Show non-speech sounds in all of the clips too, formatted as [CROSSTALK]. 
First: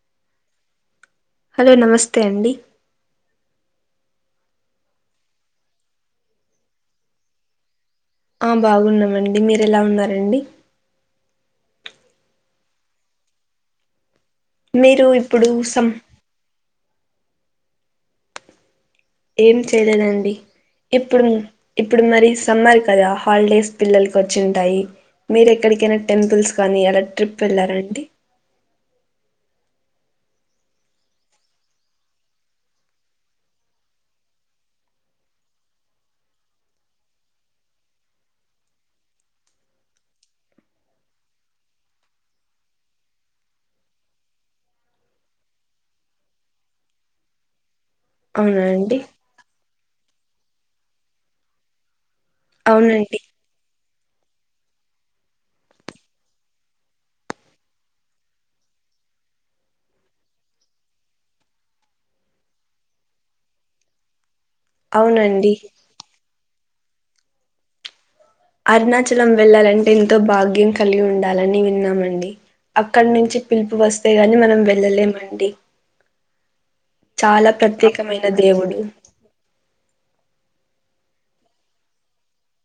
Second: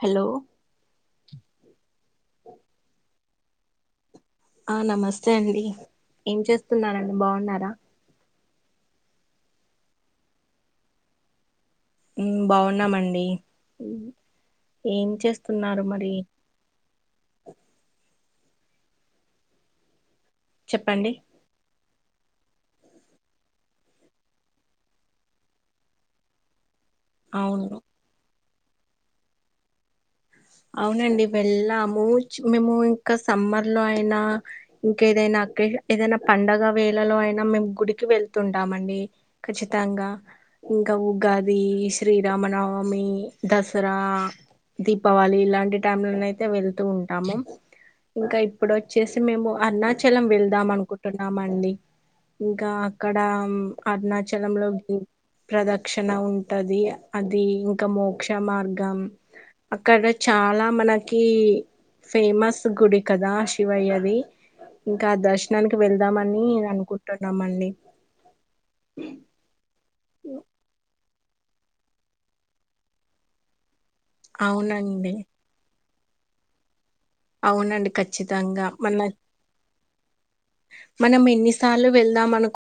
Hello hello నమస్తే అండి ఆ నమస్తే అండి ఏం చేస్తున్నారన్ బాగున్నారా ఆ బాగున్నమండి మీరెలా ఉన్నారండి మ్మ్ బాగున్నామండి మీరు ఏం ఇప్పుడు చేస్తున్నారు సమ్ మరి ఏం చెయ్లేదా అండి చెప్పండి ఇప్పుడుం ఇప్పుడు మరి సమ్మర్ కదా హాలిడేస్ పిల్లలకి వచ్చుంటాయి మీరు ఎక్కడికైనా టెంపుల్స్ కానీ అలా ట్రిప్ వెళ్ళారా అవును అండి అవునండి వెళ్ళాము మేము ఇంకా సమ్మర్ లో అయినా ఇంకేదైనా ఏదైనా పండగ వేళలో అయినా మేం గుడికి వెళ్తుంటామండి కచ్చితంగా ఇంక ఉగాది శ్రీరామనవమి దసరా దీ పవాలి ఇలాంటి టైం లోనైతే వెళ్తూ ఉంటాము ఇంక అవునా ఇప్పుడు అండి వచ్చేసి మేము అన్న చలం వెళ్దాం అనుకుంటున్నామండి ఇంకా అక్కడ అవునండి అరుణాచలంలో ప్రదక్షిణ ఉంటది అది ఇంక మోక్ష మార్గం అక్కడ చాలా మనకి ఫేమస్ గుడి కదా శివయ్యది ఇంకా అవునండి దష్నానికి వెళ్దామని అనుకుంటున్నామండి అరుణాచలం వెళ్లాలంటే ఎంతో భాగ్యం కలిగి ఉండాలి లని విన్నామండి అక్కడి నించి పిలుపు వస్తే గాని మనం అవునండి వెళ్ళలేమండి చాలా అవునండి ప్రత్యేకమైన ఖచ్చితంగా దేవుడు మన మనం ఎన్నిసార్లు వెళ్దాం అనుకు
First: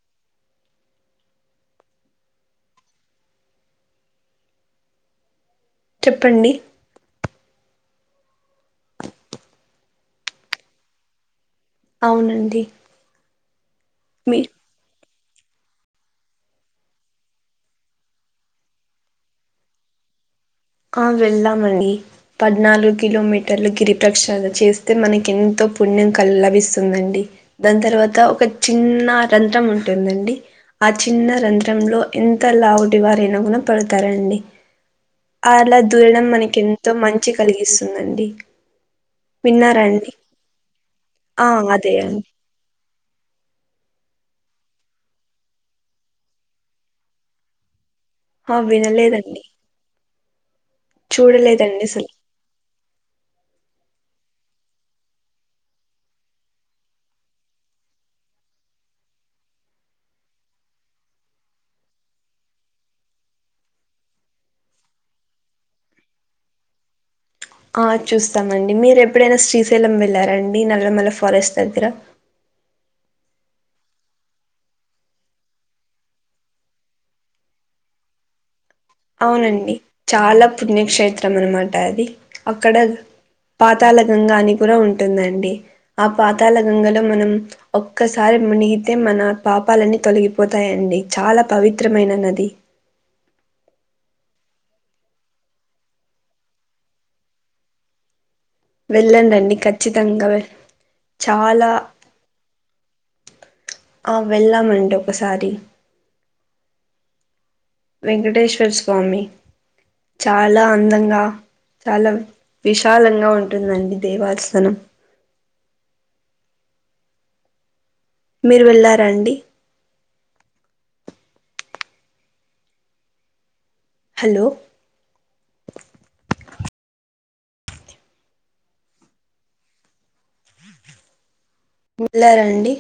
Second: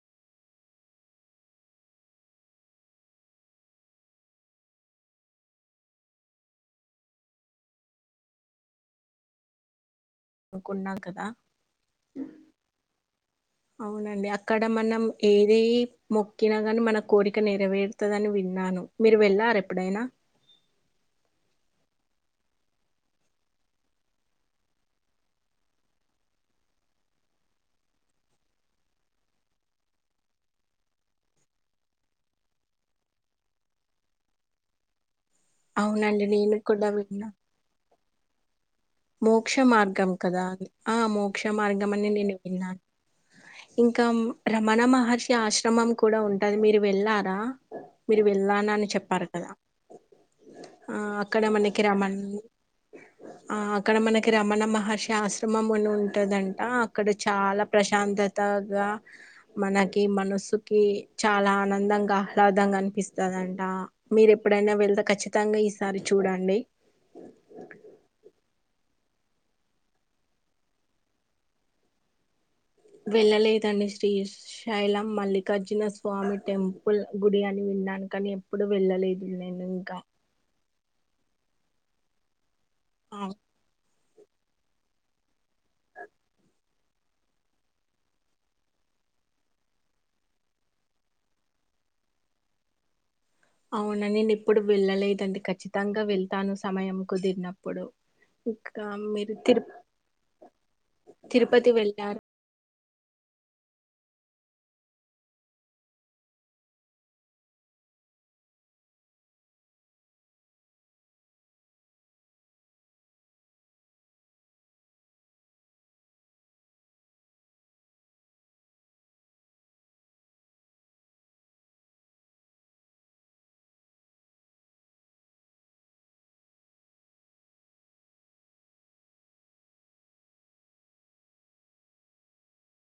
చెప్పండి నుకున్నాం కదా అవునండి అవునండి మీ అక్కడ మనం ఏది మొక్కిన గానీ మన కోరిక నెరవేరుతదని విన్నాను మీరు వెళ్ళారెప్పుడైనా ఆ వెళ్దామండి పద్నాలుగు కిలోమీటర్లు గిరి ప్రక్షాదన చేస్తే మనకి ఎంతో పుణ్యం క లభిస్తుందండి దాని తర్వాత ఒక చిన్న రంధ్రం ఉంటుందండి ఆ చిన్న రంధ్రంలో ఎంత లావుటి వారినగుణ పడుతారండి అలా దూరడం అవునండి నేను కూడా మనకెంతో విన్నా. మంచి కలిగిస్తుందండి మోక్ష విన్నారా అండి మార్గం కదా ఆ మోక్ష అదే మార్గం అని అండి నేను విన్నాను [INAUDIBLE] ఇంకా రమణ మహర్షి ఆశ్రమం కూడా ఉంటది మీరు వెళ్ళారా మీరు ఆ వెళ్ళానని చెప్పారు వినలేదండి కదా ఆ అక్కడ మనకిి చూడలేదండి అసలు రమన్ అక్కడ మనకి రమణ మహర్షి ఆశ్రమం అని ఉంటుందంట అక్కడ చాలా ప్రశాంతత గ మనకి మనసుకి చాలా ఆనందంగా ఆహ్లాదంగా అనిపిస్తదం ట మీరు ఎప్పుడైనా వెళ్తే ఖచ్చితంగా ఈసారి చూడండి [INAUDIBLE] ఆ చూస్తామండి మీరు ఎప్పుడైనా శ్రీశైలం వెళ్ళారండి నల్లమల్ల ఫారెస్ట్ దగ్గర [INAUDIBLE] వెళ్ళలేదండి శ్రీ శైలం మల్లికార్జున స్వామి టెంపుల్ గుడి అని విన్ న్నాను కని ఎప్పుడు వెళ్ళలేదు నేను అవునండి ఇంకా చాలా పుణ్యక్షేత్రం అనమాట అది అక్కడ అవ్ పాతాల గంగాని కూడా ఉంటుందండి ఆ పాతాల గంగలో మనం ఒక్కసారి మునిగితే మన పాపాలన్నీ తొలగిపోతాయండి చాలా పవిత్రమైన నది అవున నేను ఏప్పుడు వెళ్ళలేదండి ఖచ్చితంగా వెళ్తాను సమయం కుదిరినప్పుడు ఇంకా మీరు వెళ్ళండండి తిరు ఖచ్చితంగా చాలా తిరుపతి వెళ్ళారు ఆ వెళ్ళామండి ఒకసారి వెంకటేశ్వర స్వామి చాలా అందంగా చాలా విశాలంగా ఉంటుందండి దేవాసనం మీరు వెళ్ళార అండి హలో వేళ్లారా అండి